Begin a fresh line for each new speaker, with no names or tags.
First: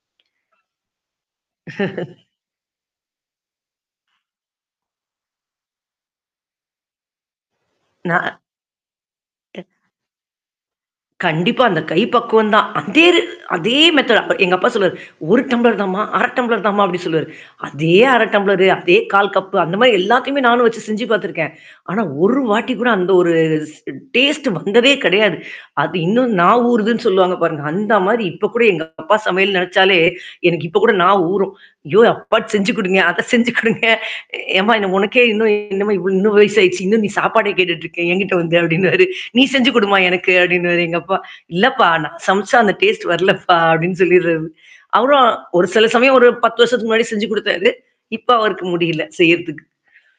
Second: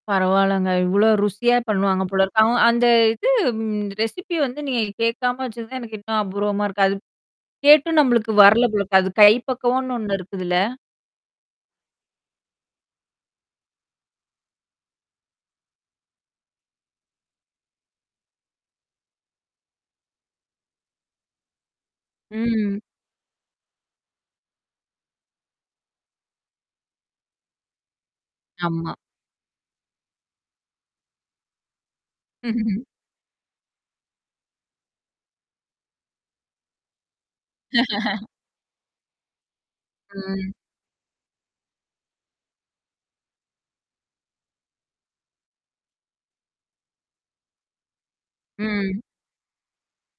பரவால்லங்க. இவ்ளோ ருசியா பண்ணுவாங்க போலருக்கு. அவ அந்த இது ரெசிபி வந்து நீங்க கேட்காம வச்சது தான் எனக்கு இன்னும் அபூர்வமா இருக்கு. அது. கேட்டும் நம்மளுக்கு
நான்
வரல போலருக்கு. அது கை
அ.
பக்கவனு ஒண்ணு இருக்குதுல்ல?
கண்டிப்பா அந்த கை பக்குவம் தான். அதேரு அதே மெத்தோட் எங்க அப்பா சொல்லுவாரு. 1 டம்ளர் தாமா, 1/2 டம்ப்ளர் தாமா அப்டின்னு சொல்லுவாரு. அதே 1/2 டம்ளரு அதே 1/4 கப்பு அந்த மதாரி எல்லாத்தையுமே நானும் வச்சு செஞ்சு பார்த்துருக்கேன். ஆனா ஒரு வாட்டி
ம்.
கூட அந்த ஒரு ஸ் டேஸ்ட் வந்ததே கிடையாது. அது இன்னும் நான் ஊறுதுன்னு சொல்லுவாங்க பாருங்க. அந்த மாரி இப்ப கூட எங்க
ஆமா.
அப்பா சமையல் நெனச்சாலே எனக்கு இப்ப கூட நா ஊறும். ஐயோ! அப்பாட்டு செஞ்சு குடுங்க அத செஞ்சு கொடுங்க. ஏம்மா என்ன உனக்கே இன்னும் என்னமா இவ்ள இன்னும் வயச ஆயிடுச்சு. இன்னும் நீ சாப்பாட கேட்டுட்டு இருக்கே. என்கிட்ட வந்த அப்டின்வாரு. நீ செஞ்சு குடுமா எனக்கு"
ம்.
அப்டின்னுவாரு எங்க அப்பா. இல்லப்பா நான் சமைச்சா அந்த டேஸ்ட் வரலப்பா" அப்டின்னு சொல்லிடுறது. அப்புறம் ஒரு சில சமயம் ஒரு 10 வருஷத்துக்கு முன்னாடி செஞ்சு குடுத்தாரு. இப்ப அவருக்கு
ம்.
முடியல செய்றதுக்கு.